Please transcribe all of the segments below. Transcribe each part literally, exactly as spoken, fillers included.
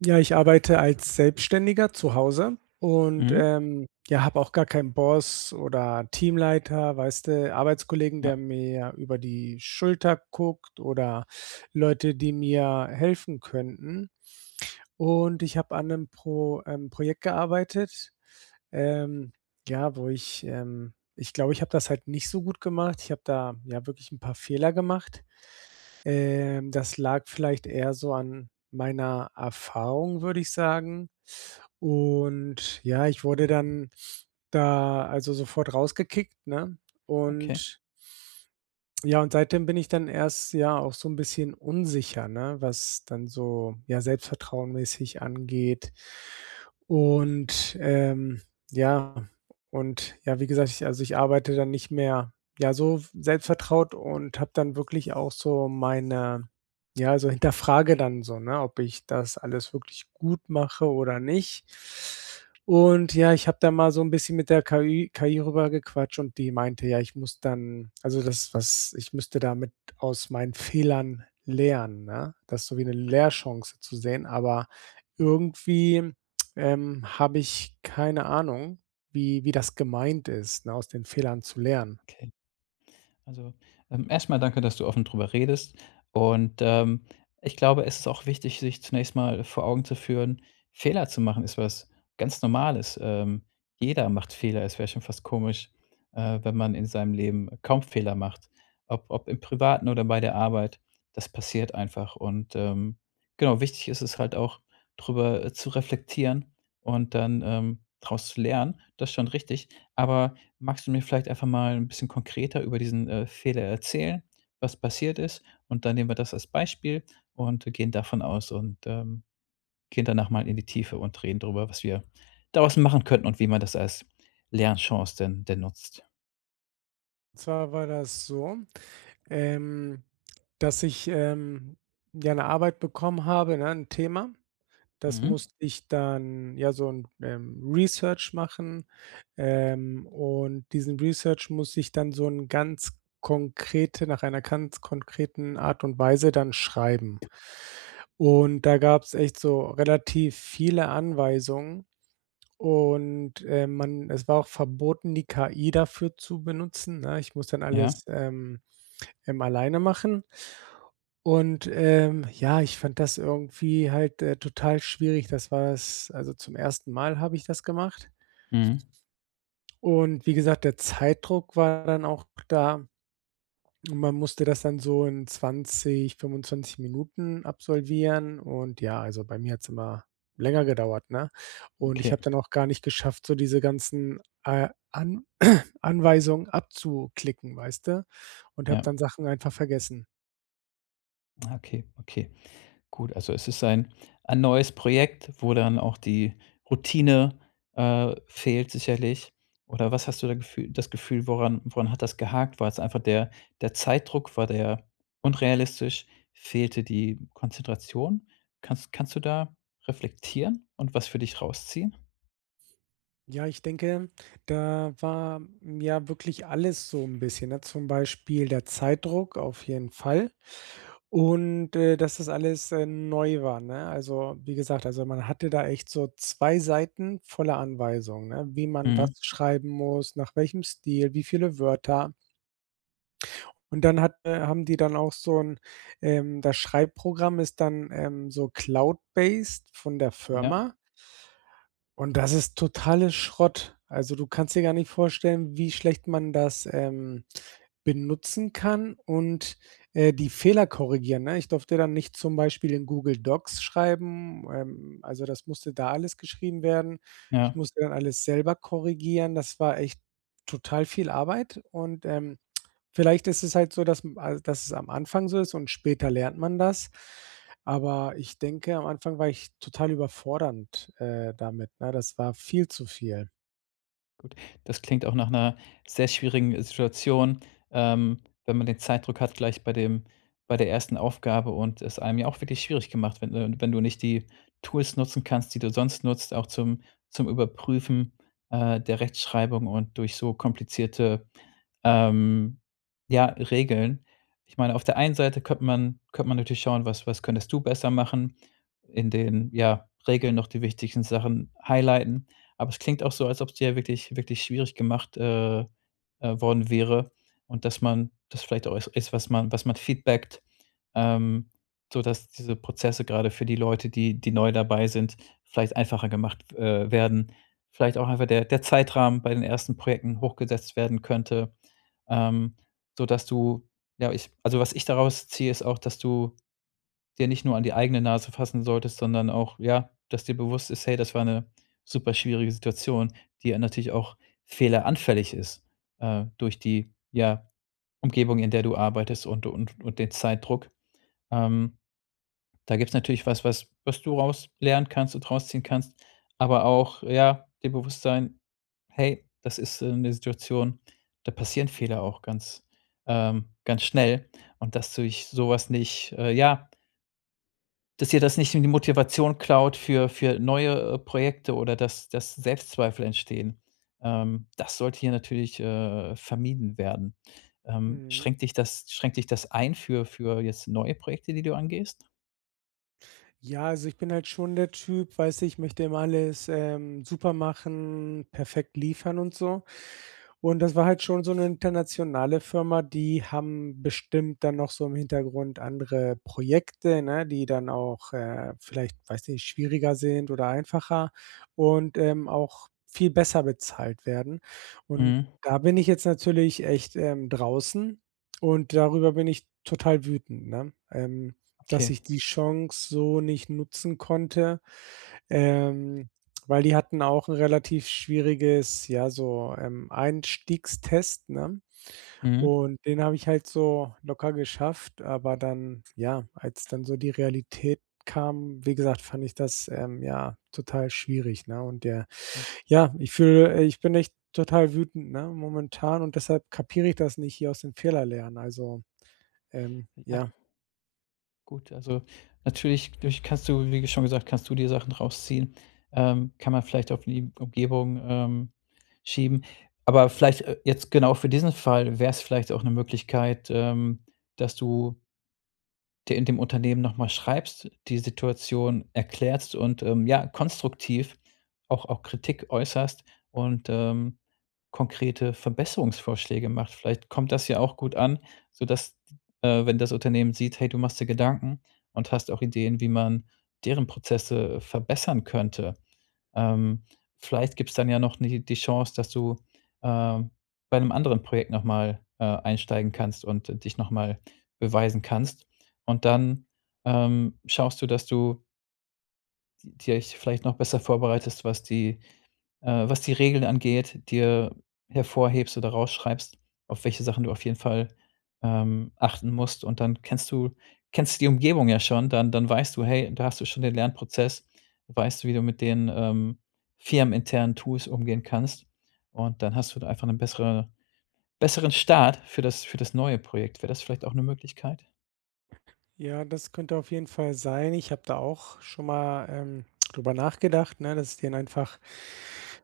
Ja, ich arbeite als Selbstständiger zu Hause und, Mhm. ähm, ja, habe auch gar keinen Boss oder Teamleiter, weißt du, Arbeitskollegen, Ja. der mir über die Schulter guckt oder Leute, die mir helfen könnten. Und ich habe an 'nem Pro ähm, Projekt gearbeitet, ähm, ja, wo ich, ähm ich glaube, ich habe das halt nicht so gut gemacht. Ich habe da, ja, wirklich 'n paar Fehler gemacht. Ähm, das lag vielleicht eher so an meiner Erfahrung würde ich sagen. Und ja, ich wurde dann da also sofort rausgekickt, ne? Okay. Und ja, und seitdem bin ich dann erst ja auch so 'n bisschen unsicher, ne, was dann so, ja, Selbstvertrauen-mäßig angeht. Und, ähm, ja, und ja, wie gesagt, ich also, ich arbeite dann nicht mehr, ja so selbst vertraut und habe dann wirklich auch so meine, ja so hinterfrage dann so, ne, ob ich das alles wirklich gut mache oder nicht? Und ja, ich habe da mal so 'n bisschen mit der KI KI rüber gequatscht und die meinte: Ja, ich muss dann, also, das was ich müsste damit aus meinen Fehlern lernen, ne, das ist so wie 'ne Lehrchance zu sehen, aber irgendwie, ähm, habe ich keine Ahnung, wie wie das gemeint ist, ne, aus den Fehlern zu lernen. Okay. Also, ähm, erstmal danke, dass du offen darüber redest und, ähm, ich glaube, es ist auch wichtig, sich zunächst mal vor Augen zu führen, Fehler zu machen ist was ganz Normales, ähm, jeder macht Fehler. Es wäre schon fast komisch, äh, wenn man in seinem Leben kaum Fehler macht. Ob ob im Privaten oder bei der Arbeit, das passiert einfach und, ähm, genau wichtig ist es halt auch, drüber, äh, zu reflektieren und dann, ähm, draus zu lernen, das ist schon richtig. Aber magst du mir vielleicht einfach mal 'n bisschen konkreter über diesen, äh, Fehler erzählen, was passiert ist? Und dann nehmen wir das als Beispiel und wir gehen davon aus und, ähm, gehen danach mal in die Tiefe und reden darüber, was wir daraus machen könnten und wie man das als Lernchance denn denn nutzt. Und zwar war das so, ähm, dass ich, ähm, ja, 'ne Arbeit bekommen habe, ne, 'n Thema. Das Mhm. musste ich dann ja, so 'n, ähm, Research machen. Ähm, und diesen Research muss ich dann so in ganz konkrete nach einer ganz konkreten Art und Weise dann schreiben. Und da gab's echt so relativ viele Anweisungen und, ähm, man es war auch verboten, die KI dafür zu benutzen, ne? Ich muss dann Ja. alles, ähm, ähm, alleine machen. Und, ähm, ja, ich fand das irgendwie, halt, äh, total schwierig, das war es also zum ersten Mal habe ich das gemacht Mhm. und wie gesagt, der Zeitdruck war dann auch da. Und man musste das dann so in zwanzig, fünfundzwanzig Minuten absolvieren. Und, ja, also bei mir hat's immer länger gedauert, ne? Und ich Okay. habe dann auch gar nicht geschafft, so diese ganzen, äh, An Anweisungen abzuklicken, weißt du, und habe Ja. dann Sachen einfach vergessen. Ja okay, okay. Gut, also es ist ein ein neues Projekt, wo dann auch die Routine, äh, fehlt sicherlich. Oder was hast du gefüh das Gefühl, woran woran hat das gehakt? War das einfach der der Zeitdruck, war der unrealistisch, fehlte die Konzentration? Kanns kannst du da reflektieren und was für dich rausziehen? Ja, ich denke, da war, ja, wirklich alles so 'n bisschen, ne? Zum Beispiel der Zeitdruck auf jeden Fall. Und, äh, dass das alles, äh, neu war, ne? Also, wie gesagt, also, man hatte da echt so zwei Seiten voller Anweisung, ne, wie man was Mhm. schreiben muss, nach welchem Stil, wie viele Wörter. Und dann hat, äh haben die dann auch so 'n, ähm das Schreibprogramm ist dann, ähm, so Cloud based von der Ja. Firma. Und das ist totale Schrott. Also, du kannst dir gar nicht vorstellen, wie schlecht man das, ähm, benutzen kann und, äh, die Fehler korrigieren, ne? Ich durfte dann nicht zum Beispiel in Google Docs schreiben, ähm, also, das musste da alles geschrieben werden. Ja. Ich musste dann alles selber korrigieren. Das war echt total viel Arbeit und, ähm, vielleicht ist es halt so, dass m al dass es am Anfang so ist und später lernt man das, aber ich denke, am Anfang war ich total überfordernd, äh, damit, ne? Das war viel zu viel. Gut, das klingt auch nach 'ner sehr schwierigen Situation, ähm, wenn man den Zeitdruck hat gleich bei dem bei der ersten Aufgabe und es einem ja auch wirklich schwierig gemacht wird, ne? Wenn du nicht die Tools nutzen kannst, die du sonst nutzt, auch zum zum Überprüfen, äh, der Rechtschreibung und durch so komplizierte, ähm, ja, Regeln. Ich meine auf der einen Seite könnte man könnte man natürlich schauen, was was könntest du besser machen. In den, ja, Regeln noch die wichtigsten Sachen highlighten. Aber es klingt auch so, als ob's dir wirklich wirklich schwierig gemacht, äh, äh, worden wäre und dass man das vielleicht au ist, was man was man feedbackt, ähm, sodass diese Prozesse, gerade für die Leute, die die neu dabei sind, vielleicht einfacher gemacht w äh, werden. Vielleicht auch einfach der der Zeitrahmen bei den ersten Projekten hochgesetzt werden könnte, ähm, sodass du ja, ich also, was ich daraus ziehe ist auch, dass du dir nicht nur an die eigene Nase fassen solltest, sondern auch, ja, dass dir bewusst ist: „Hey, das war 'ne super schwierige Situation“, die ja natürlich auch fehleranfällig ist, äh, durch die, ja, Umgebung, in der du arbeitest und und und den Zeitdruck. Ähm, da gibt's natürlich was, was was du raus lernen kannst und rausziehen kannst, aber auch, ja dir bewusst sein: „Hey, das ist, äh, 'ne Situation, da passieren Fehler auch ganz ähm, ganz schnell und das durch sowas nicht äh, ja“ Dass dir das nicht i die Motivation klaut für für neue Projekte oder dass dass Selbstzweifel entstehen. Ähm, das sollte hier natürlich, äh, vermieden werden. Ähm, Mhm. schränkt dich das schränkt dich das ein für für jetzt neue Projekte, die du angehst? Ja, also ich bin halt schon der Typ, weißt du, ich möchte immer alles, ähm, super machen, perfekt liefern und so. Und das war halt schon so 'ne internationale Firma, die haben bestimmt dann noch so im Hintergrund andere Projekte, ne, die dann auch, äh, vielleicht, weiß nicht, schwieriger sind oder einfacher und, ähm, auch viel besser bezahlt werden. Und Mhm. da bin ich jetzt natürlich echt, ähm, draußen und darüber bin ich total wütend, ne, ähm, dass Okay. ich die Chance so nicht nutzen konnte. Ähm, weil die hatten auch 'n relativ schwieriges, ja so, ähm, Einstiegstest, ne? Mhm. Und den habe ich halt so locker geschafft, aber dann ja, als dann so die Realität kam, wie gesagt, fand ich das, ähm, ja, total schwierig, ne? Und der [unintelligible] ja, ich fühle, äh ich bin echt total wütend, ne, momentan und deshalb kapiere ich das nicht hier aus den Fehler lernen, also, ähm, Ja. ja. Gut, also natürlich vielleicht kannst du, wie schon gesagt, kannst du dir Sachen rausziehen. Ähm, kann man vielleicht auf die Umgebung, ähm, schieben. Aber vielleicht, äh, jetzt genau für diesen Fall wäre es vielleicht auch 'ne Möglichkeit, ähm, dass du der äh, dem Unternehmen noch mal schreibst, die Situation erklärst und, ähm, ja, konstruktiv auch auch Kritik äußerst und, ähm, konkrete Verbesserungsvorschläge macht. Vielleicht kommt das ja auch gut an, so dass d äh, wenn das Unternehmen sieht, hey, du machst dir Gedanken und hast auch Ideen, wie man deren Prozesse verbessern könnte. Ähm, vielleicht gibt's dann ja noch ni die Chance, dass du, ähm, bei 'nem anderen Projekt nochmal, äh, einsteigen kannst und dich nochmal beweisen kannst. Und dann, ähm, schaust du, dass du Die euch vielleicht noch besser vorbereitest, was die, äh was die Regeln angeht, dir hervorhebst oder raus schreibst, auf welche Sachen du auf jeden Fall, ähm, achten musst. Und dann kennst du kennst die Umgebung ja schon, dann dann weißt du: „Hey, da hast du schon den Lernprozess.“ Weißt du, wie du mit den, ähm, firmeninternen Tools umgehen kannst. Und dann hast du einfach 'ne bessere besseren Start für das für das neue Projekt. Wäre das vielleicht auch 'ne Möglichkeit? Ja, das könnte auf jeden Fall sein. Ich habe da auch schon mal, ähm, darüber nachgedacht, ne, dass ich den einfach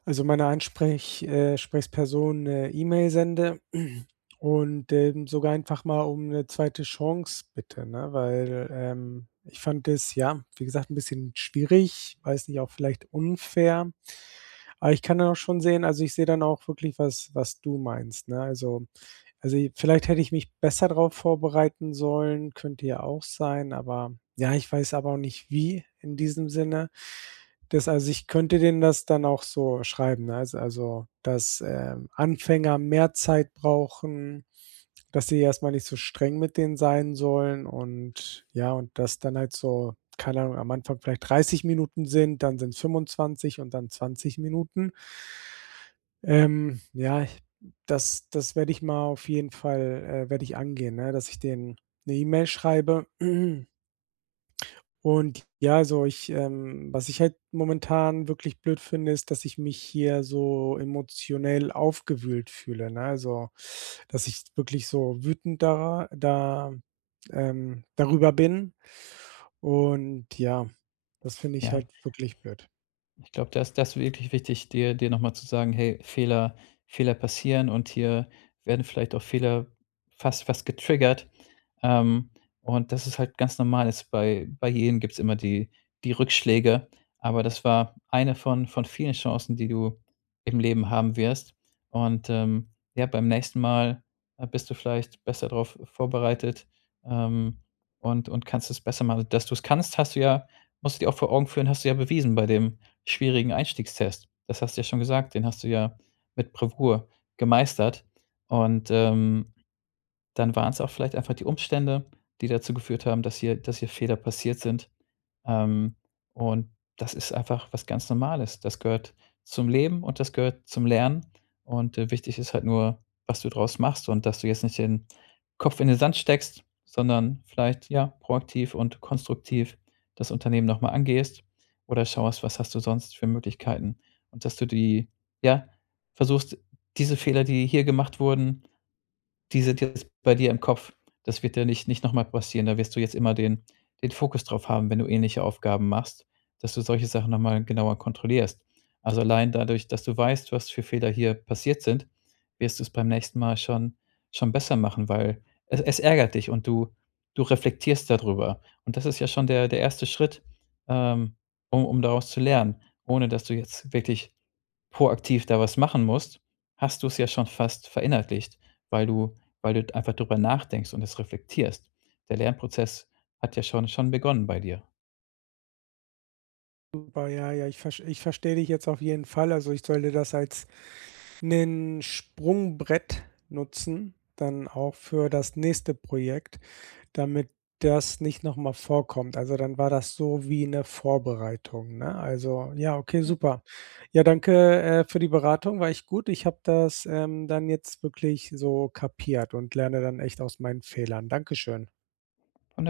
also, meiner Ansprech äh, Sprechsperson 'ne E-Mail sende und, ähm, sogar einfach mal um 'ne zweite Chance bitte, ne? Weil, ähm, ich fand das ja, wie gesagt, 'n bisschen schwierig, weiß nicht, auch vielleicht unfair. Aber ich kann dann auch schon sehen also, ich sehe dann auch wirklich was was du meinst, ne? Also, also, i vielleicht hätte ich mich besser darauf vorbereiten sollen, könnte ja auch sein, aber ja, ich weiß aber auch nicht wie in diesem Sinne. Das also, ich könnte denen das dann auch so schreiben, ne? S also, dass, ähm, Anfänger mehr Zeit brauchen. Dass sie erstmal nicht so streng mit denen sein sollen und ja, und dass dann halt so, keine Ahnung, am Anfang vielleicht dreißig Minuten sind, dann sind es fünfundzwanzig und dann zwanzig Minuten. Ähm, ja, das das werde ich mal auf jeden Fall, äh werde ich angehen, ne, dass ich denen 'ne E-Mail schreibe. Und ja, also ich, ähm was ich halt momentan wirklich blöd finde, ist, dass ich mich hier so emotionell aufgewühlt fühle, ne? Also, dass ich wirklich so wütend da da ähm, darüber bin und ja, das finde ich Ja. halt wirklich blöd. Ich glaube, das ist das wirklich wichtig, dir dir nochmal zu sagen: „Hey, Fehler Fehler passieren und hier werden vielleicht auch Fehler fast fast getriggert.“ Ähm, und das ist halt ganz normal ist bei bei jedem gibt es immer die die Rückschläge, aber das war eine von von vielen Chancen, die du im Leben haben wirst. Und, ähm, ja, beim nächsten Mal, äh, bist du vielleicht besser drauf vorbereitet. Ähm, und und kannst es besser machen. Dass du es kannst, hast du ja musst du dir auch vor Augen führen, hast du ja bewiesen bei dem schwierigen Einstiegstest. Das hast du ja schon gesagt, den hast du ja mit Bravour gemeistert und, ähm, dann waren's auch vielleicht einfach die Umstände, die dazu geführt haben, dass hier dass hier Fehler passiert sind. Ähm, und das ist einfach was ganz Normales. Das gehört zum Leben und das gehört zum Lernen. Und, äh, wichtig ist halt nur, was du daraus machst und dass du jetzt nicht den Kopf in den Sand steckst, sondern vielleicht, ja, proaktiv und konstruktiv das Unternehmen noch mal angehst oder schaust, was hast du sonst für Möglichkeiten? Und, dass du die, ja versuchst, diese Fehler, die hier gemacht wurden, diese [unintelligible] bei dir im Kopf, das wird dir nicht nicht noch mal passieren. Da wirst du jetzt immer den den Fokus drauf haben, wenn du ähnliche Aufgaben machst, dass du solche Sachen nochmal genauer kontrollierst. Also, allein dadurch, dass du weißt, was für Fehler hier passiert sind, wirst du es beim nächsten Mal schon schon besser machen, weil es es ärgert dich und du du reflektierst da drüber. Und das ist ja schon der der erste Schritt, ähm, um um daraus zu lernen. Ohne, dass du jetzt wirklich proaktiv da was machen musst, hast du es ja schon fast verinnerlicht, weil du weil du einfach darüber nachdenkst und das reflektierst. Der Lernprozess hat ja schon schon begonnen bei dir. Super. Ja, ja, ich verst ich verstehe dich jetzt auf jeden Fall. Also, ich sollte das als 'nen Sprungbrett nutzen, dann auch für das nächste Projekt, damit das nicht noch mal vorkommt. Also, dann war das so wie 'ne Vorbereitung, ne? Also, ja okay, Ja. super. Ja, danke, äh, für die Beratung, war echt gut. Ich habe das, ähm, dann jetzt wirklich so kapiert und lerne dann echt aus meinen Fehlern. Dankeschön. [unintelligible]